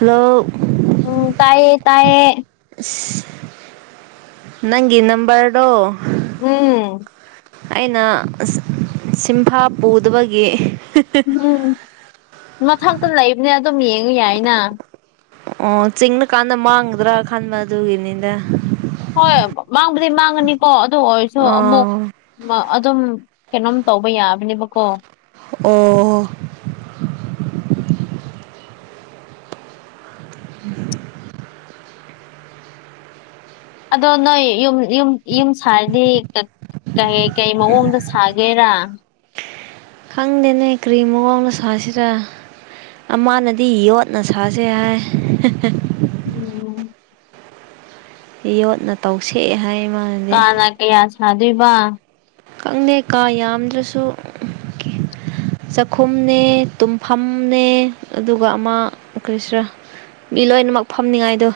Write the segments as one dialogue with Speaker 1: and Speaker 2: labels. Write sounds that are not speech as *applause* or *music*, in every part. Speaker 1: hello
Speaker 2: ꯎꯝ ꯇꯥꯏꯌꯦ ꯇꯥꯏꯌꯦ
Speaker 1: ꯅꯪꯒꯤ ꯅꯝꯕꯔꯗꯣ
Speaker 2: ꯎꯝ
Speaker 1: ꯑꯩꯅ ꯁꯤꯟꯐꯥ ꯄꯨꯗꯕꯒꯤ
Speaker 2: ꯎꯝ ꯃꯊꯛꯇ ꯂꯩꯕꯅꯦ ꯑꯗꯨꯝ ꯌꯦꯡꯉ ꯌꯥꯏꯅ
Speaker 1: ꯑꯣ ꯆꯤꯡꯅ ꯀꯥꯟꯗ ꯃꯥꯡꯒꯗ꯭ꯔꯥ ꯈꯟꯕ ꯑꯗꯨꯒꯤꯅꯤꯗ
Speaker 2: ꯍꯣꯏ ꯃꯥꯡꯕꯗꯤ ꯃꯥꯡꯉꯅꯤꯀꯣ ꯑꯗꯨ ꯑꯣꯏꯔꯁꯨ ꯑꯃꯨꯛ
Speaker 1: ꯑꯣ
Speaker 2: ꯑꯗꯨꯝ ꯀꯩꯅꯣꯝ ꯇꯧꯕ ꯌꯥꯕꯅꯦꯕꯀꯣ
Speaker 1: ꯑꯣ *inaudible*
Speaker 2: ꯑꯗꯣ ꯅꯣꯏ ꯌꯨꯝ ꯌꯨꯝ ꯌꯨꯝ ꯁꯥꯔꯗꯤ ꯀꯩ ꯀꯩ ꯃꯑꯣꯡꯗ ꯁꯥꯒꯦꯔꯥ
Speaker 1: ꯈꯪꯗꯦꯅꯦ ꯀꯔꯤ ꯃꯑꯣꯡꯗ ꯁꯥꯁꯤꯔ ꯑꯃꯥꯅꯗꯤ ꯌꯣꯠꯅ ꯁꯥꯁꯦ ꯍꯥꯏ
Speaker 2: ꯎꯝ
Speaker 1: ꯌꯣꯠꯅ ꯇꯧꯁꯦ ꯍꯥꯏ ꯃꯥꯅꯗꯤ
Speaker 2: ꯀꯥꯅ ꯀꯌꯥ ꯁꯥꯗꯣꯏꯕ
Speaker 1: ꯈꯪꯗꯦ ꯀꯥ ꯌꯥꯝꯗ꯭ꯔꯁꯨ ꯀ ꯆꯥꯛꯈꯨꯝꯅꯦ ꯇꯨꯝꯐꯝꯅꯦ ꯑꯗꯨꯒ ꯑꯃ ꯀꯔꯤꯁꯤꯔꯥ ꯃꯤ ꯂꯣꯏꯅꯃꯛ ꯐꯝꯅꯤꯉꯥꯏꯗꯣ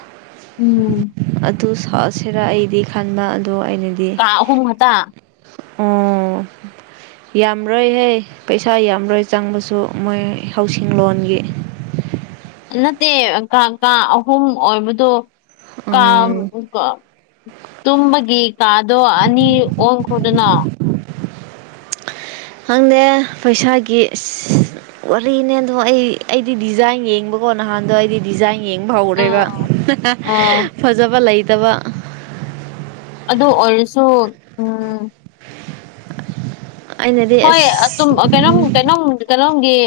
Speaker 2: ꯎꯝ
Speaker 1: ꯑꯗꯨꯨ ꯁꯥꯁꯦꯔ ꯑꯩꯗꯤ ꯈꯥꯟꯕ
Speaker 2: ꯀꯥ ꯑꯍꯨꯝ ꯈꯛꯇ
Speaker 1: ꯎꯝ ꯌꯥꯝꯔꯣꯏꯍꯦ ꯄꯩꯁꯥ ꯌꯥꯝꯔꯣꯏ ꯆꯪꯕꯁꯨ ꯃꯣꯏ ꯍꯧꯁꯤꯡꯂꯣꯟꯒꯤ *unintelligible*
Speaker 2: ꯅꯠꯇꯦ ꯀꯥ ꯀꯥ ꯑꯍꯨꯝ ꯑꯣꯏꯕꯗꯣ
Speaker 1: ꯎꯝ
Speaker 2: *inaudible* ꯇꯨꯝꯕꯒꯤ ꯀꯥꯗꯣ ꯑꯅꯤ ꯑꯣꯟꯈ꯭ꯔꯣꯗꯅ
Speaker 1: ꯈꯪꯗꯦ ꯄꯩꯁꯥꯒꯤ ꯑꯁ ꯋꯥꯔꯤꯅꯦ ꯑꯗꯣ ꯑꯩ ꯑꯩꯗꯤ ꯗꯤꯖꯥꯏꯟ ꯌꯦꯡꯕ ꯍꯣ ꯅꯍꯥꯟꯗ ꯑꯩꯗꯤ ꯗꯤꯖꯥꯏꯟ ꯌꯦꯡꯕ ꯍꯧꯔꯦꯕ
Speaker 2: ꯑꯥ
Speaker 1: ꯍ ꯍ
Speaker 2: ꯑꯥ
Speaker 1: ꯐꯖꯕ ꯂꯩꯇꯕ
Speaker 2: ꯑꯗꯣ ꯑꯣꯏꯔꯁꯨ ꯎꯝ
Speaker 1: ꯑꯩꯅꯗꯤ
Speaker 2: ꯍꯣꯏ ꯑꯗꯨꯝ
Speaker 1: ꯑꯁ
Speaker 2: ꯀꯩꯅꯣꯝ ꯀꯩꯅꯣꯝ ꯀꯩꯅꯣꯝꯒꯤ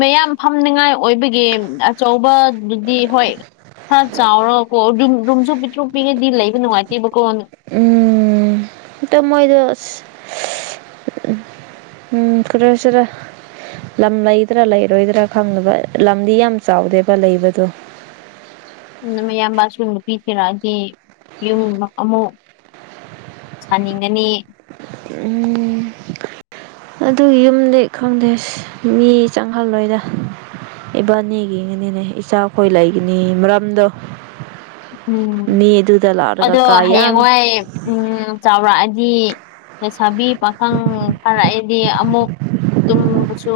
Speaker 2: ꯃꯌꯥꯝ ꯐꯝꯅꯤꯉꯥꯏ ꯑꯣꯏꯕꯒꯤ ꯑꯆꯧꯕꯗꯨꯗꯤ ꯍꯣꯏ ꯈ ꯆꯥꯎꯔꯒꯀꯣ ꯔꯨꯝ ꯔꯨꯝꯁꯨ ꯄꯤꯇ꯭ꯔꯨꯛ ꯄꯤꯛ ꯑꯗꯤ ꯂꯩꯕ ꯅꯨꯡꯉꯥꯏꯇꯦꯕ
Speaker 1: ꯎꯝ ꯇ ꯃꯣꯏꯗꯣ ꯑꯁ ꯎꯝ ꯀ꯭ꯔꯦꯁꯗ ꯂꯝ ꯂꯩꯗ꯭ꯔꯥ ꯂꯩꯔꯣꯏꯗ꯭ꯔꯥ ꯈꯪꯅꯕ ꯂꯝꯗꯤ ꯌꯥꯝ ꯆꯥꯎꯗꯦꯕ ꯂꯩꯕꯗꯣ *unintelligible*
Speaker 2: ꯌꯥꯝꯕꯁꯨꯨꯝ ꯄꯤꯁꯤꯔꯛꯑꯗꯤ ꯌꯨꯝ ꯑꯃꯨꯛ ꯁꯥꯅꯤꯡꯉꯅꯤ
Speaker 1: ꯎꯝ ꯑꯗꯨ ꯌꯨꯝꯗꯤ ꯈꯪꯗꯦ ꯃꯤ ꯆꯪꯍꯜꯂꯣꯏꯗ ꯏꯕꯥꯅꯤꯒꯤꯒꯅꯤꯅꯦ ꯏꯆꯥꯈꯣꯏ ꯂꯩꯒꯅꯤ ꯃꯔꯝꯗꯣ
Speaker 2: ꯎꯝ
Speaker 1: ꯃꯤ ꯑꯗꯨꯗ ꯂꯥꯛꯂꯒ
Speaker 2: ꯑꯗꯣ
Speaker 1: ꯀꯥ ꯌꯥꯝ
Speaker 2: ꯍꯌꯦꯡꯋꯥꯏ ꯎꯝ ꯆꯥꯎꯔꯛꯑꯗꯤ ꯂꯩꯁꯥꯕꯤ ꯄꯥꯈꯪ ꯐꯥꯔꯛꯑꯗꯤ ꯑꯃꯨꯛ ꯇꯨꯝꯕꯁꯨ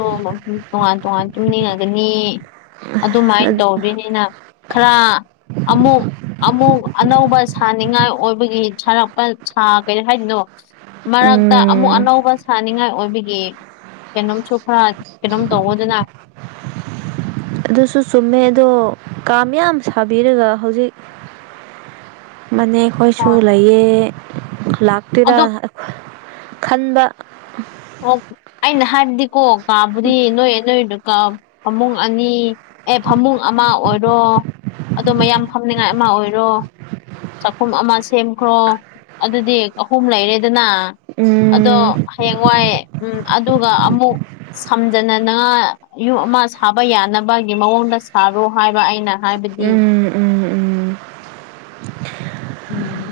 Speaker 2: ꯇꯣꯉꯥꯟ ꯇꯣꯉꯥꯟ ꯇꯨꯝꯅꯤꯡꯉꯒꯅꯤ ꯑꯗꯨꯃꯥꯏꯅ ꯇꯧꯗꯣꯏꯅꯤꯅ ꯈꯔ ꯑꯃꯨꯛ ꯑꯃꯨꯛ ꯑꯅꯧꯕ ꯁꯥꯅꯤꯡꯉꯥꯏ ꯑꯣꯏꯕꯒꯤ ꯁꯥꯔꯛꯄ ꯁꯥ ꯀꯔꯤ ꯍꯥꯏꯗꯅꯣ ꯃꯔꯛꯇ ꯑꯃꯨꯛ
Speaker 1: ꯎꯝ
Speaker 2: ꯑꯅꯧꯕ ꯁꯅꯤꯡꯉꯥꯏ ꯑꯣꯏꯕꯤ ꯀꯩꯅꯣꯝꯁꯨ ꯈꯔ ꯀꯩꯅꯣꯝ ꯇꯧꯗꯅ
Speaker 1: ꯑꯗꯨꯁꯨ ꯆꯨꯝꯃꯦ ꯑꯗꯣ ꯀꯥꯌꯥꯝ ꯁꯥꯕꯤꯔꯒ ꯍꯧꯖꯤꯛ ꯃꯅꯤ ꯑꯩꯣꯏꯁꯨ
Speaker 2: ꯍꯣꯏ
Speaker 1: ꯂꯩꯌꯦ ꯂꯥꯛꯇꯦꯔꯥ
Speaker 2: ꯑꯗꯣ
Speaker 1: ꯈꯟꯕ
Speaker 2: ꯑꯣ ꯑꯩꯅ ꯍꯥꯏꯕꯗꯤꯀꯣ ꯀꯥꯕꯨꯗꯤ ꯅꯣꯏ ꯅꯣꯏꯗꯨ ꯄꯃꯨꯡ ꯑꯅꯤ ꯑꯦ ꯐꯃꯨꯡ ꯑꯃ ꯑꯣꯏꯔꯣ ꯑꯣ ꯃꯌꯥꯝ ꯐꯝꯅꯤꯉꯥꯏ ꯑꯃ ꯑꯣꯏꯔꯣ ꯆꯥꯛꯈꯨꯝ ꯑꯃ ꯁꯦꯝꯈ꯭ꯔꯣ ꯑꯗꯨꯗꯤ ꯑꯍꯨꯝ ꯂꯩꯔꯦꯗꯅ ꯑꯗꯣ
Speaker 1: ꯎꯝ
Speaker 2: ꯍꯌꯦꯡꯋꯥꯏꯑꯦ ꯎꯝ ꯑꯗꯨꯒ ꯑꯃꯨꯛ ꯁꯝꯖꯅꯅꯥ ꯌꯨꯝ ꯑꯃ ꯁꯥꯕ ꯌꯥꯅꯕꯒꯤ ꯃꯑꯣꯡꯗ ꯁꯥꯔꯣ ꯍꯥꯏꯕ ꯑꯩꯅ ꯍꯥꯏꯕꯗꯤ
Speaker 1: ꯎꯝ ꯎꯝ ꯎꯝ
Speaker 2: ꯎꯝ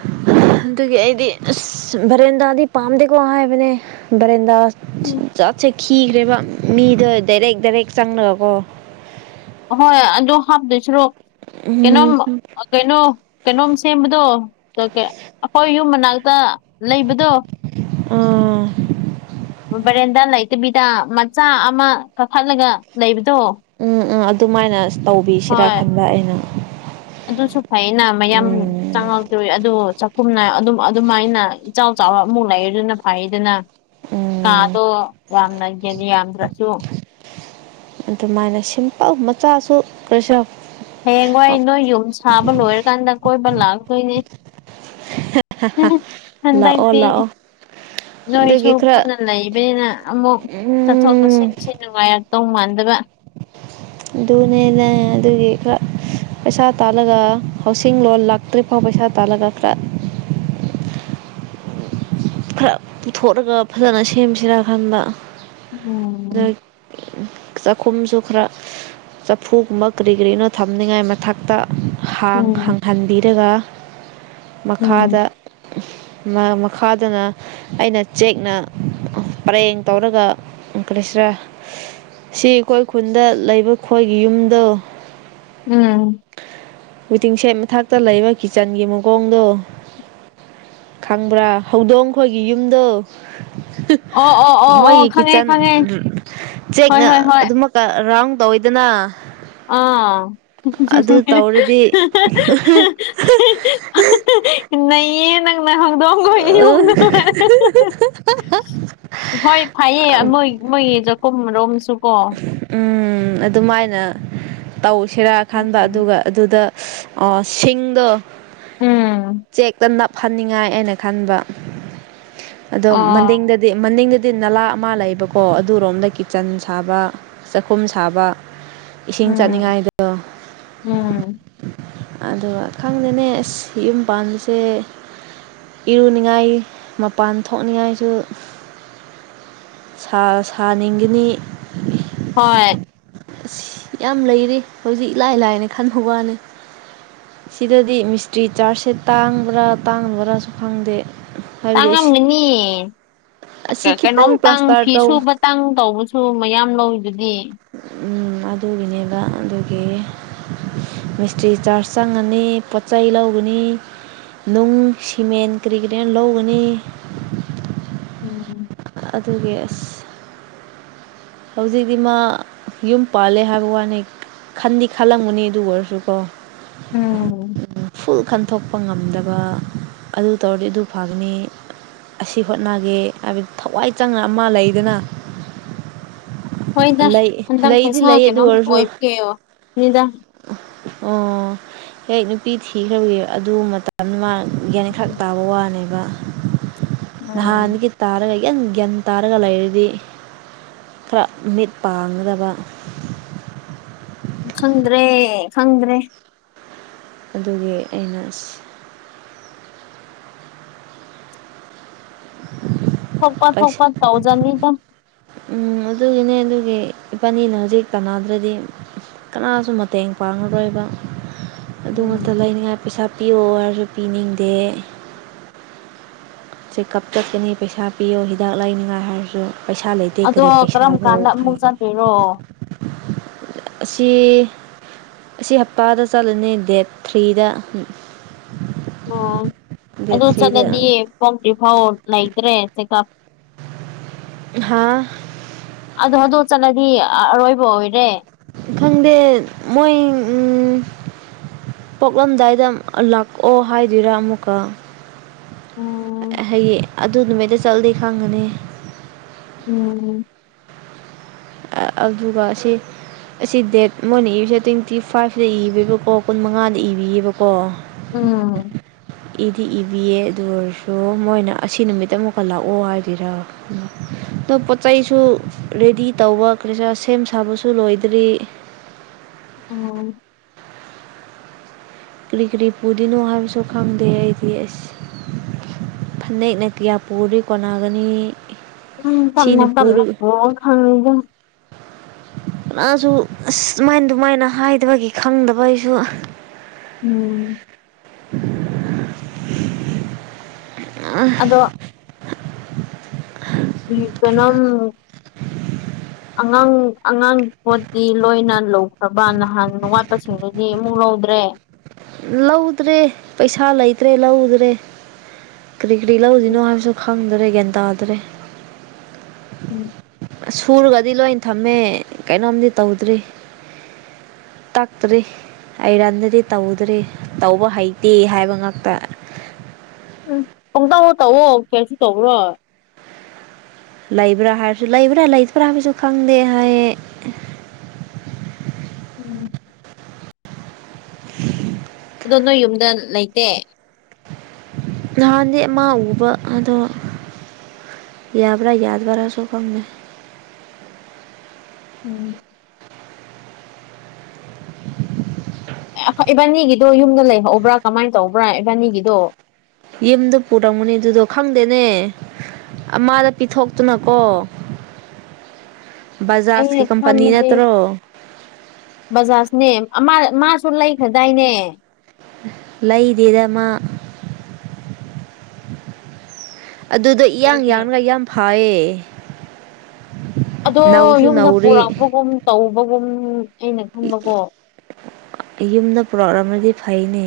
Speaker 1: ꯑꯗꯨꯒꯤ ꯑꯩꯗꯤ ꯑꯁ ꯕꯔꯤꯦꯟꯗꯥꯗꯤ ꯄꯥꯝꯗꯦꯀꯣ ꯍꯥꯏꯕꯅꯦ ꯕꯔꯦꯟꯗꯥ ꯆꯠꯁꯦ ꯈꯤꯈ꯭ꯔꯦꯕ ꯃꯤꯗꯣ ꯗꯥꯏꯔꯦꯛ ꯗꯥꯏꯔꯦꯛ ꯆꯪꯉꯒꯀꯣ
Speaker 2: ꯍꯣꯏ ꯑꯗꯣ ꯍꯥꯞꯇꯣꯏꯁꯤꯔꯣ
Speaker 1: ꯎ
Speaker 2: ꯀꯩꯅꯣꯝ ꯀꯩꯅꯣ ꯀꯩꯅꯣꯝ ꯁꯦꯝꯕꯗꯣ ꯑꯩꯈꯣꯏ ꯌꯨꯝ ꯃꯅꯥꯛꯛꯇ ꯇ ꯂꯩꯕꯗꯣ
Speaker 1: ꯎꯥ
Speaker 2: ꯕꯔꯦꯟꯗꯥ ꯂꯩꯇꯕꯤꯗ ꯃꯆꯥ ꯑꯃ ꯀꯥꯈꯠꯂꯒ ꯂꯩꯕꯗꯣ
Speaker 1: ꯇꯨꯃꯥꯏꯅ
Speaker 2: ꯍꯣꯏ ꯑꯗꯨꯁꯨ ꯐꯩꯅ ꯃꯌꯥꯝ
Speaker 1: ꯎꯝ
Speaker 2: ꯆꯪꯉꯛꯇꯣꯏꯔꯤ ꯑꯗꯨ ꯁꯨꯝꯅ ꯑꯗꯨꯝ ꯑꯗꯨꯃꯥꯏꯅ ꯏꯆꯥꯎ ꯆꯥꯎꯕ ꯑꯃꯨꯛ ꯂꯩ ꯑꯗꯨꯅ ꯐꯩꯗꯅ
Speaker 1: ꯎꯝ
Speaker 2: ꯀꯥꯗꯣ ꯌꯥꯝꯅꯒꯜꯂꯤ ꯌꯥꯝꯗ꯭ꯔꯁꯨ
Speaker 1: ꯑꯗꯨꯃꯥꯏꯅ ꯁꯤꯝꯄꯜ ꯃꯆꯥꯁꯨ ꯀꯔꯤꯁꯨ
Speaker 2: ꯍꯌꯦꯡꯋꯥꯏ ꯅꯣꯏ ꯌꯨꯝ ꯁꯥꯕ ꯂꯣꯏꯔꯀꯥꯟꯗ ꯀꯣꯏꯕ ꯂꯥꯛꯇꯣꯏꯅꯦ
Speaker 1: ꯂꯥꯛꯑꯣ
Speaker 2: ꯊꯗꯗꯤ
Speaker 1: ꯂꯥꯛꯑꯣ
Speaker 2: ꯅꯣꯏꯁꯨ
Speaker 1: ꯑꯗꯨꯒꯤ ꯈꯔ
Speaker 2: ꯀꯨꯅ ꯂꯩꯕꯅꯤꯅ ꯑꯃꯨꯛ ꯆꯠꯊꯣꯛ
Speaker 1: ꯎꯝ
Speaker 2: ꯆꯠꯁꯤꯟꯁꯤ ꯅꯨꯡꯉꯥꯏꯔꯦ ꯇꯧ ꯃꯥꯟꯗꯕ
Speaker 1: ꯑꯗꯨꯣꯅꯅ ꯑꯗꯨꯒꯤ ꯄꯩꯁꯥ ꯇꯥꯜꯂꯒ ꯍꯥꯎꯁꯤꯡ ꯂꯣꯟ ꯂꯥꯛꯇ꯭ꯔꯤꯐꯥꯎ ꯄꯩꯁꯥ ꯇꯥꯜꯂꯒ ꯈꯔ ꯈꯔ ꯄꯨꯊꯣꯂꯒ ꯐꯖꯅ ꯁꯦꯝꯁꯤꯔꯥ ꯈꯟꯕ
Speaker 2: ꯎꯝ
Speaker 1: *unintelligible* ꯈꯨꯝꯁꯨ ꯈꯔ ꯆꯐꯨꯒꯨꯝꯕ ꯀꯔꯤ ꯀꯔꯤꯅꯣ ꯊꯝꯅꯤꯡꯉꯥꯏ ꯃꯊꯛꯇ ꯥꯡ
Speaker 2: ꯎꯝ
Speaker 1: ꯍꯥꯡꯍꯟꯕꯤꯔꯒ
Speaker 2: ꯎꯝ
Speaker 1: ꯃꯈꯥꯗ ꯃꯈꯥꯗꯅ ꯑꯩꯅ ꯆꯦꯛꯅ ꯄꯔꯦꯡ ꯇꯧꯔꯒꯪꯀꯂꯤꯁꯔ ꯁꯤ ꯑꯩꯈꯣꯏ ꯈꯨꯟꯗ ꯂꯩꯕ ꯈꯣꯏꯒꯤ ꯌꯨꯝꯗꯣ
Speaker 2: ꯎꯝ
Speaker 1: ꯋꯤꯇꯤꯡꯁꯦꯠ ꯃꯊꯥꯛꯛꯇ ꯂꯩꯕ ꯀꯤꯆꯟꯒꯤ ꯃꯈꯑꯣꯣꯡꯗꯣ ꯈꯪꯕ꯭ꯔꯥ ꯍꯧꯗꯣꯡ ꯈꯣꯏꯒꯤ ꯌꯨꯝꯗꯣ
Speaker 2: ꯑꯣ ꯑꯣ ꯑꯣ ꯑꯣ
Speaker 1: ꯃꯣꯏꯒꯤ
Speaker 2: ꯈꯪꯉꯦ
Speaker 1: ꯀꯤꯠꯆꯟ
Speaker 2: ꯈꯪꯉꯦ ꯍꯣꯏ
Speaker 1: ꯆꯦꯛꯅ
Speaker 2: ꯍꯣꯏ ꯍꯣꯏ
Speaker 1: ꯑꯗꯨꯝꯃꯛꯀ ꯔꯥꯎꯟ ꯇꯧꯋꯗꯅ
Speaker 2: ꯑꯥ ꯁꯁ
Speaker 1: ꯑ
Speaker 2: ꯍꯪꯗꯣꯡꯒ ꯏ ꯎꯅ ꯇ ꯍꯣꯏ ꯐꯩꯌꯦ ꯃꯣꯏ ꯃꯣꯏꯒꯤ ꯆꯥꯛꯀꯨꯝ ꯔꯣꯝꯁꯨꯀꯣ
Speaker 1: ꯎꯝ ꯑꯗꯨꯃꯥꯏꯅ ꯇꯧꯁꯤꯔꯥ ꯈꯟꯕ
Speaker 2: ꯎꯝ
Speaker 1: ꯑꯗꯨꯒ ꯑꯗꯨꯗ ꯑ ꯁꯤꯡꯗꯣ
Speaker 2: ꯎꯝ
Speaker 1: ꯆꯦꯛꯛꯇ ꯅ ꯐꯅꯤꯡꯉꯥꯏ ꯍꯥꯏꯅ ꯈꯟꯕ ꯑꯗꯣ
Speaker 2: ꯑꯣ
Speaker 1: ꯃꯗꯗꯤ ꯃꯅꯤꯡꯗꯗꯤ ꯇꯤꯟ ꯅꯂꯥ ꯑꯃ ꯂꯩꯕꯀꯣ ꯑꯗꯨꯔꯣꯝꯗ ꯀꯤꯠꯆꯟ ꯁꯥꯕ ꯆꯥꯛꯈꯨꯝ ꯁꯥꯕ ꯏꯁꯤꯡ ꯆꯠꯅꯤꯡꯉꯥꯏꯗ
Speaker 2: ꯎ
Speaker 1: ꯑꯗꯨꯒ ꯈꯪꯗꯦꯅꯦ ꯑꯁ ꯌꯨꯝ ꯄꯥꯟꯕꯁꯦ ꯏꯔꯨꯅꯤꯉꯥꯏ ꯃꯄꯥꯟ ꯊꯣꯛꯅꯤꯡꯉꯥꯏꯁꯨ ꯁꯥꯅꯤꯡꯒꯅꯤ
Speaker 2: ꯍꯣꯏ
Speaker 1: ꯌꯥꯝ ꯂꯩꯔꯤ ꯍꯧꯖꯤꯛ ꯏꯂꯥꯏ ꯂꯥꯏꯅ ꯈꯟꯕ ꯋꯥꯅꯤ ꯁꯤꯗꯗꯤ ꯃꯤꯁꯇ꯭ꯔꯤ ꯆꯥꯔꯖꯁꯦ ꯇꯥꯡꯕ꯭ꯔꯥ ꯇꯥꯡꯕ꯭ꯔꯥꯁꯨ ꯈꯪꯗꯦ ꯍꯥꯏꯕꯗꯤ
Speaker 2: ꯇꯥꯡꯉꯝꯒꯅꯤ
Speaker 1: ꯑꯁꯤ ꯈꯤꯇꯪ
Speaker 2: ꯀꯩꯅꯣꯝꯇꯪ
Speaker 1: ꯄ꯭ꯂꯥꯁꯇꯔ
Speaker 2: ꯐꯤ
Speaker 1: ꯇꯧ
Speaker 2: ꯁꯨꯕ ꯇꯥꯡ ꯇꯧꯕꯁꯨ ꯃꯌꯥꯝ ꯂꯧꯋꯤꯗꯨꯗꯤ
Speaker 1: ꯑꯗꯨꯒꯤꯅꯦꯕ ꯑꯗꯨꯒꯤ ꯃꯤꯁꯇ꯭ꯔꯤ ꯆꯥꯔꯖ ꯆꯪꯉꯅꯤ ꯄꯣꯠꯆ ꯆꯩ ꯂꯧꯒꯅꯤ ꯅꯨꯡ ꯁꯤꯃꯦꯟ ꯀꯔꯤ ꯀꯔꯤꯅ ꯂꯧꯒꯅꯤ
Speaker 2: ꯎꯝ
Speaker 1: ꯑꯗꯨꯒꯤ ꯑꯁ ꯍꯧꯖꯤꯛꯇꯤ ꯃꯥ ꯌꯨꯝ ꯄꯥꯜꯂꯦ ꯍꯥꯏꯕ ꯋꯥꯅꯤ ꯈꯟꯗꯤ ꯈꯜꯂꯝꯒꯅꯤ ꯑꯗꯨ ꯑꯣꯏꯔꯁꯨ ꯀꯣ
Speaker 2: ꯎꯝ
Speaker 1: ꯐꯨꯜ ꯈꯟꯊꯣꯛꯄ ꯉꯝꯗꯕ ꯑꯗꯨ ꯇꯧꯔꯗꯤ ꯑꯗꯨ ꯐꯒꯅꯤ ꯑꯁꯤ ꯍꯣꯠꯅꯒꯦ ꯍꯥꯏꯕꯗꯤ ꯊꯋꯥꯏ ꯆꯪꯅ ꯑꯃ ꯂꯩꯗꯅ
Speaker 2: ꯍꯣꯏꯗ
Speaker 1: ꯂꯩ
Speaker 2: ꯍꯟꯗꯛ
Speaker 1: ꯂꯩꯗꯤ
Speaker 2: ꯄꯩꯁꯥ
Speaker 1: ꯂꯩ ꯑꯗꯨ ꯑꯗꯨ
Speaker 2: ꯀꯩꯅꯣꯝ
Speaker 1: ꯑꯣꯏꯔꯁꯨ
Speaker 2: ꯑꯣꯏꯕꯒꯤꯑꯣ ꯅꯤꯗ
Speaker 1: ꯑꯣ ꯍꯦꯛ ꯅꯨꯄꯤ ꯊꯤꯈ꯭ꯔꯕꯤ ꯑꯗꯨ ꯃꯇꯝꯗꯨ ꯃꯥ ꯌꯥꯒꯅꯤ ꯈꯔ ꯇꯥꯕ ꯋꯥꯅꯦꯕ
Speaker 2: ꯎꯝ
Speaker 1: ꯅꯍꯥꯟꯗꯒꯤ ꯇꯥꯔꯒ ꯒꯌꯥꯟ ꯒ꯭ꯌꯥꯟ ꯇꯥꯔꯒ ꯂꯩꯔꯗꯤ ꯈꯔ ꯃꯤꯠ ꯄꯥꯡꯒꯗꯕ
Speaker 2: ꯈꯪꯗ꯭ꯔꯦ ꯈꯪꯗ꯭ꯔꯦ
Speaker 1: ꯑꯗꯨꯒꯤ ꯑꯩꯅ
Speaker 2: ꯊꯣꯛꯄ ꯊꯣꯛꯄ ꯇꯧꯖꯅꯤꯗ
Speaker 1: ꯑꯗꯨꯒꯤꯅꯦ ꯑꯗꯨꯒꯤ ꯏꯕꯥꯅꯤꯅ ꯍꯧꯖꯤꯛ ꯄꯅꯥꯗ꯭ꯔꯗꯤ ꯀꯅꯥꯁꯨ ꯃꯇꯦꯡ ꯄꯥꯡꯉꯔꯣꯏꯕ ꯑꯗꯨꯃꯛꯇ
Speaker 2: ꯎꯝ
Speaker 1: ꯂꯩꯅꯤꯡꯉꯥꯏ ꯄꯩꯁꯥ ꯄꯤꯌꯑꯣ ꯍꯥꯏꯔꯁꯨ ꯄꯤꯅꯤꯡꯗꯦ ꯆꯦꯛꯑꯞ ꯆꯠꯀꯅꯤ ꯄꯩꯁꯥ ꯄꯤꯌꯣ ꯍꯤꯗꯥꯛ ꯂꯩꯅꯤꯡꯉꯥꯏ ꯍꯥꯏꯔꯁꯨ ꯄꯩꯁꯥ ꯂꯩꯇꯦ
Speaker 2: ꯑꯗꯣ
Speaker 1: ꯀꯔꯤ
Speaker 2: ꯀꯔꯝ
Speaker 1: ꯄꯩꯁꯥꯅꯣ
Speaker 2: ꯀꯥꯟꯗ ꯑꯃꯨꯛ ꯆꯠꯇꯣꯏꯔꯣ
Speaker 1: ꯑꯁꯤ ꯑꯁꯤ ꯍꯞꯄꯥꯗ ꯆꯠꯂꯅꯤ ꯗꯦꯠ ꯊ꯭ꯔꯤꯗ
Speaker 2: ꯑꯣ
Speaker 1: ꯗꯦꯠ
Speaker 2: ꯑꯗꯨ
Speaker 1: ꯊ꯭ꯔꯤꯗ
Speaker 2: ꯆꯠꯂꯗꯤꯌꯦꯣꯝ ꯍꯥꯎ ꯂꯩꯇ꯭ꯔꯦꯁ ꯀꯞ
Speaker 1: ꯍꯥꯥ
Speaker 2: ꯑꯗꯨ ꯑꯗꯨꯗꯣ ꯆꯠꯂꯗꯤ ꯑꯔꯣꯏꯕ ꯑꯣꯏꯔꯦ
Speaker 1: ꯈꯪꯗꯦ ꯃꯣꯏ ꯄꯣꯛꯂꯝꯗꯥꯏꯗ ꯂꯥꯛꯑꯣ ꯍꯥꯏꯗꯣꯏꯔꯥ ꯑꯃꯨꯛꯀ
Speaker 2: ꯎꯝ
Speaker 1: ꯍꯌꯦꯡ ꯑꯗꯨ ꯅꯨꯃꯤꯠꯇ ꯆꯠꯂꯤ ꯈꯪꯒꯅꯤ
Speaker 2: ꯎꯝ
Speaker 1: ꯑꯗꯨꯒ ꯁꯤ ꯑꯁꯤ ꯗꯦꯠ ꯃꯣꯏꯅ ꯏꯔꯤꯁꯦ ꯇ꯭ꯋꯦꯟꯇꯤ ꯐꯥꯏꯚꯇ ꯏꯕꯤꯕꯀꯣ ꯀꯨꯟ ꯃꯉꯥꯗ ꯏꯕꯤꯌꯦꯕꯀꯣ
Speaker 2: ꯎꯝ
Speaker 1: ꯏꯗꯤ ꯏꯕꯤꯌꯦ ꯑꯗꯨ ꯑꯣꯏꯔꯁꯨ ꯃꯣꯏꯅ ꯑꯁꯤ ꯅꯨꯃꯤꯠ ꯑꯃꯨꯛꯀ ꯂꯥꯛꯑꯣ ꯍꯥꯏꯗꯨꯔꯥ ꯇ ꯄꯆꯥꯏꯁꯨ ꯔꯦꯗꯤ ꯇꯧꯕ ꯀꯩꯁꯥ ꯁꯦꯝ ꯁꯥꯕꯁꯨ ꯂꯣꯏꯗ꯭ꯔꯤ
Speaker 2: ꯎꯝ
Speaker 1: ꯀꯔꯤ ꯀꯔꯤ ꯄꯨꯗꯣꯏꯅꯣ ꯍꯥꯏꯕꯁꯨ ꯈꯪꯗꯦ ꯑꯩꯗꯤ ꯑꯁ ꯐꯅꯦꯛꯅ ꯀꯌꯥ ꯄꯨꯔꯤ ꯀꯣꯟꯅꯒꯅꯤ
Speaker 2: ꯎꯝ ꯇꯅ
Speaker 1: ꯁꯤꯅ
Speaker 2: ꯇꯅ
Speaker 1: ꯄꯨꯔ
Speaker 2: ꯑꯣ ꯈꯪꯗ
Speaker 1: ꯁꯨ ꯑꯁ ꯑꯗꯨꯨꯃꯥꯏꯅ ꯑꯗꯨꯃꯥꯏꯅ ꯍꯥꯏꯗꯕꯒꯤ ꯈꯪꯗꯕꯒꯤꯁꯨ
Speaker 2: ꯎꯝ ꯑꯗꯣ ꯍ ꯀꯅꯝ ꯑꯉꯥꯡ ꯑꯉꯥꯡ ꯄꯣꯠꯀꯤ ꯂꯣꯏꯅ ꯂꯧꯈ꯭ꯔꯕ ꯅꯍꯥꯟꯋꯥꯠꯄꯁꯤꯡꯗꯨꯗꯤ ꯑꯃꯨꯛ ꯂꯧꯗ꯭ꯔꯦ
Speaker 1: ꯂꯧꯗ꯭ꯔꯦ ꯄꯩꯁꯥ ꯂꯩꯇ꯭ꯔꯦ ꯂꯧꯗ꯭ꯔꯦ ꯀꯔꯤ ꯀꯔꯤ
Speaker 2: ꯎꯝ
Speaker 1: ꯂꯧꯗꯣꯏꯅꯣ ꯍꯥꯏꯕꯁꯨ ꯈꯪꯗ꯭ꯔꯦ ꯒ꯭ꯌꯥꯟ ꯇꯥꯗꯔꯦ
Speaker 2: ꯎꯝ
Speaker 1: ꯑꯁ ꯁꯨꯔꯒꯗꯤ ꯂꯣꯏ ꯊꯝꯃꯦ ꯀꯩꯅꯣꯝꯗꯤ ꯇꯧꯗ꯭ꯔꯤ ꯇꯥꯇꯔꯤ ꯑꯩ ꯔꯟꯗꯗꯤ ꯇꯧꯗ꯭ꯔꯦ ꯇꯧꯕ ꯍꯩꯇꯦ ꯍꯥꯏꯕ ꯉꯥꯛꯇ
Speaker 2: ꯎꯝ ꯄꯪꯇꯥꯎ ꯇꯧꯑꯣꯣ ꯀꯩꯁꯨ ꯇꯧꯕ꯭ꯔꯣ
Speaker 1: ꯂꯩꯕ꯭ꯔꯥ ꯍꯥꯏꯔꯁꯨ ꯂꯩꯕ꯭ꯔꯥ ꯂꯩꯇꯕ꯭ꯔꯥ ꯍꯥꯏꯕꯁꯨ ꯈꯪꯗꯦ ꯍꯥꯏ *inaudible*
Speaker 2: ꯎꯝ
Speaker 1: *inaudible*
Speaker 2: ꯑꯗꯣ ꯅꯣꯏ ꯌꯨꯝꯗ ꯂꯩꯇꯦ
Speaker 1: ꯅꯍꯥꯟꯗꯤ ꯑꯃ ꯎꯕ ꯑꯗꯣ ꯌꯥꯕ ꯌꯥꯗꯕꯔꯁꯨꯣ ꯀꯝꯃꯦ
Speaker 2: ꯎꯝ ꯣꯏ ꯏꯕꯥꯅꯤꯒꯤꯗꯣ ꯌꯨꯝꯗ ꯂꯩꯍꯧꯕ꯭ꯔꯥ ꯀꯃꯥꯏꯅ ꯇꯧꯕ꯭ꯔꯥ ꯏꯕꯥꯅꯤꯒꯤꯗꯣ
Speaker 1: ꯌꯨꯝꯗ ꯄꯨꯔꯝꯒꯅꯤ ꯑꯗꯨꯗꯣ ꯈꯪꯗꯦꯅꯦ ꯑꯃꯥꯗ ꯄꯤꯊꯣꯛꯇꯨꯅꯀꯣ
Speaker 2: ꯑ ꯈꯝꯗꯤ ꯖꯥꯖꯅꯦ ꯑ ꯃꯥꯁꯨ ꯂꯩꯈꯗꯥꯏꯅꯦ
Speaker 1: ꯂꯩꯗꯤꯗꯃ ꯑꯗꯨꯗ ꯏꯌꯥꯡ
Speaker 2: ꯂꯩꯗꯦ
Speaker 1: ꯌꯥꯡꯒ ꯌꯥꯝ ꯐꯥꯏꯌꯦ
Speaker 2: ꯑꯗꯣ ꯌꯨꯝꯗ ꯄꯨꯔꯛꯄꯒꯨꯝ ꯇꯧꯕꯒꯨꯝ ꯑꯩꯅ ꯈꯨꯝꯕꯀꯣ
Speaker 1: ꯌꯨꯝꯗ ꯄꯨꯔꯛꯂꯃꯗꯤ ꯐꯩꯅꯦ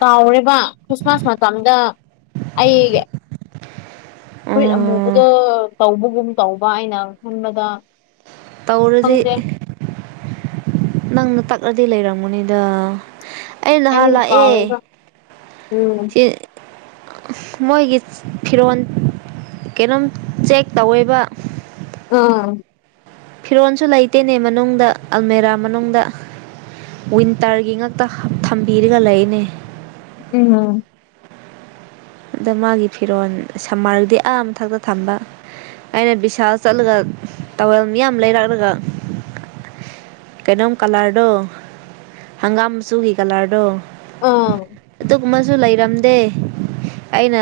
Speaker 2: ꯀꯥꯎꯔꯤꯕ ꯈ꯭ꯔꯤꯁꯃꯥꯁ ꯃꯇꯝꯗ ꯑꯩ ꯐꯨꯔꯤꯠ
Speaker 1: ꯑꯣ
Speaker 2: ꯑꯃꯨꯕꯗꯣ ꯇꯧꯕꯒꯨꯝ ꯇꯧꯕ ꯑꯩꯅ ꯍꯨꯟꯕꯗ
Speaker 1: ꯇꯋꯔꯗꯤ ꯅꯪꯅ ꯇꯛꯂꯗꯤ ꯂꯩꯔꯝꯒꯨꯅꯤꯗ ꯑꯩ ꯅꯍꯥꯟ ꯂꯥꯛꯑꯦ
Speaker 2: ꯎꯝ
Speaker 1: ꯃꯣꯏꯒꯤ ꯐꯤꯔꯣꯜ ꯀꯩꯅꯣꯝ ꯆꯦꯛ ꯇꯧꯋꯦꯕ
Speaker 2: ꯑꯥ
Speaker 1: ꯐꯤꯔꯣꯜꯁꯨ ꯂꯩꯇꯦꯅꯦ ꯃꯅꯨꯡꯗ ꯑꯜꯃꯦꯔꯥ ꯃꯅꯨꯡꯗ ꯋꯤꯟꯇꯔꯒꯤ ꯉꯛꯇ ꯊꯝꯕꯤꯔꯒ ꯂꯩꯅꯦ
Speaker 2: ꯎꯝ
Speaker 1: ꯑꯗ ꯃꯥꯒꯤ ꯐꯤꯔꯣꯜ ꯁꯝꯃꯔꯒꯗꯤ ꯑ ꯃꯊꯛꯇ ꯊꯝꯕ ꯑꯩꯅ ꯕꯤꯁꯥꯜ ꯆꯠꯂꯒ ꯇꯥꯕꯜ ꯃꯤꯌꯥꯝ ꯂꯩꯔꯛꯂꯒ ꯀꯩꯅꯣꯝ ꯀꯂꯔꯗꯣ ꯍꯪꯒꯥꯝ ꯃꯆꯨꯒꯤ ꯀꯂꯔꯗꯣ
Speaker 2: ꯑꯥ
Speaker 1: ꯑꯃꯁꯨ ꯂꯩꯔꯝꯗꯦ ꯑꯩꯅ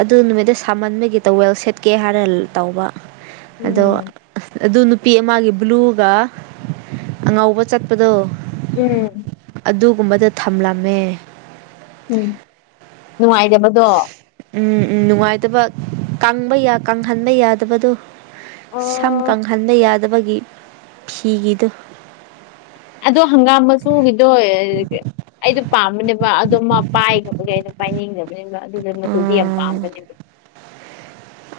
Speaker 1: ꯑꯗꯨ ꯅꯨꯃꯤꯠꯇ ꯁꯥꯃꯟꯕꯒꯤ ꯇꯋꯦꯜ ꯁꯦꯠꯀꯦ ꯍꯥꯏꯔ ꯇꯧꯕ ꯑꯗꯣ
Speaker 2: ꯎꯝ
Speaker 1: ꯑꯗꯨ ꯅꯨꯅꯥꯄꯤ ꯑꯃꯒꯤ ꯕ꯭ꯂꯨꯒ ꯑꯉꯧꯕ ꯆꯠꯄꯗꯣ
Speaker 2: ꯎꯝ
Speaker 1: ꯑꯗꯨꯒꯨꯝꯕꯗ ꯊꯝꯂꯝꯃꯦ
Speaker 2: ꯎꯝ ꯅꯨꯡꯉꯥꯏꯇꯕꯗꯣ
Speaker 1: ꯎ ꯅꯨꯡꯉꯥꯏꯇꯕ ꯀꯪꯕ ꯌꯥ ꯀꯪꯍꯟꯕ ꯌꯥꯗꯕꯗꯣ ꯁꯝ
Speaker 2: ꯑꯣ
Speaker 1: ꯀꯪꯍꯟꯕ ꯌꯥꯗꯕꯒꯤ ꯐꯤꯒꯤꯗꯨ
Speaker 2: ꯑꯗꯣ ꯍꯪꯒꯥꯝ ꯃꯆꯨꯒꯤꯗꯣ ꯑꯩꯗꯣ ꯄꯥꯝꯕꯅꯦꯕ ꯋꯥ ꯑꯗꯨꯣꯃ ꯄꯥꯏ ꯈꯣꯠꯄꯒꯤ ꯑꯩꯅ ꯄꯥꯏꯅꯤꯡꯗꯕꯅꯤꯕ ꯑꯗꯨꯗ ꯃꯨꯗꯤ ꯌꯥꯝ
Speaker 1: ꯑꯥ
Speaker 2: ꯄꯥꯝꯕꯅꯦꯕ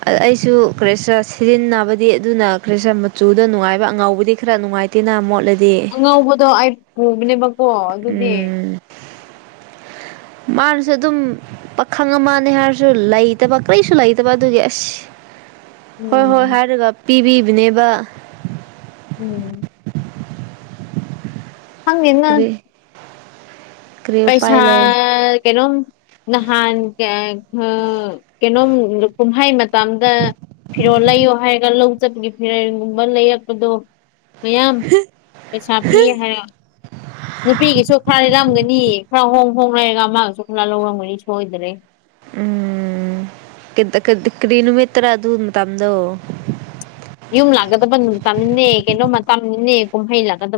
Speaker 1: ꯑꯩꯁꯨ ꯈꯔꯤꯁꯔꯥ ꯁꯤꯖꯤꯟꯅꯕꯗꯤ ꯑꯗꯨꯅ ꯈ꯭ꯔꯤꯁꯔ ꯃꯆꯨꯗ ꯅꯨꯡꯉꯥꯏꯕ ꯑꯉꯥꯎꯕꯗꯤ ꯈꯔ ꯅꯨꯡꯉꯥꯏ *unintelligible*
Speaker 2: ꯑꯉꯧꯕꯗꯣ ꯑꯩ ꯄꯨꯕꯅꯦꯕꯀꯣ ꯑꯗꯨꯗꯤ
Speaker 1: *unintelligible* ꯃꯥꯅꯁꯨ ꯑꯗꯨꯝ ꯄꯥꯈꯪ ꯃꯥꯜꯅꯦ ꯍꯥꯏꯔꯁꯨ ꯂꯩꯇꯕ ꯀꯔꯤꯁꯨ ꯂꯩꯇꯕ ꯑꯗꯨꯒꯤ ꯑꯁ ꯍꯣꯏ ꯍꯣꯏ
Speaker 2: ꯎꯝ
Speaker 1: ꯍꯥꯏꯔꯒ ꯄꯤꯕꯤꯕꯅꯦꯕ
Speaker 2: ꯎꯝ ꯍꯪꯦꯟꯅ
Speaker 1: ꯀꯔꯤ ꯀꯔꯤ ꯎꯄꯥꯏ
Speaker 2: ꯄꯩꯁꯥ
Speaker 1: ꯂꯩ
Speaker 2: ꯀꯩꯅꯣ ꯅꯍꯥꯟ ꯀꯩꯅꯣꯝ ꯀꯨꯝꯍꯩ ꯃꯇꯝꯗ ꯐꯤꯔꯣꯜ ꯂꯩꯌꯣ ꯍꯥꯏꯔꯒ ꯂꯧ ꯆꯕꯒꯤ ꯐꯤꯔꯜꯒꯨꯝꯕ ꯂꯩꯔꯛꯄꯗꯣ ꯃꯌꯥꯝ ꯄꯩꯁꯥ ꯄꯤꯌꯦ ꯍꯥꯏꯔ ꯅꯨꯄꯤꯒꯤꯁꯨ ꯐꯥꯔꯦꯔꯒ ꯈꯔ ꯍꯣꯡ ꯍꯣꯡ ꯂꯩꯔꯒ ꯃꯥꯒꯁꯨ ꯈꯔ ꯂꯧꯔꯝꯒꯅꯤ ꯁꯣꯏꯗ꯭ꯔꯦ
Speaker 1: ꯎꯝ ꯀ ꯀꯗꯤ ꯀꯔꯤꯅ ꯃꯇꯔꯥ ꯑꯗꯨ ꯃ ꯇꯝꯗꯣ
Speaker 2: ꯌꯨꯝ ꯂꯥꯛꯀꯗꯕ ꯅꯨꯃꯤꯅꯤꯅꯦ ꯀꯩꯅꯣꯝꯃ ꯃꯇꯝꯅꯤꯅꯤꯅꯦ ꯀꯨꯝꯍꯩ ꯂꯥꯛꯀꯗꯕ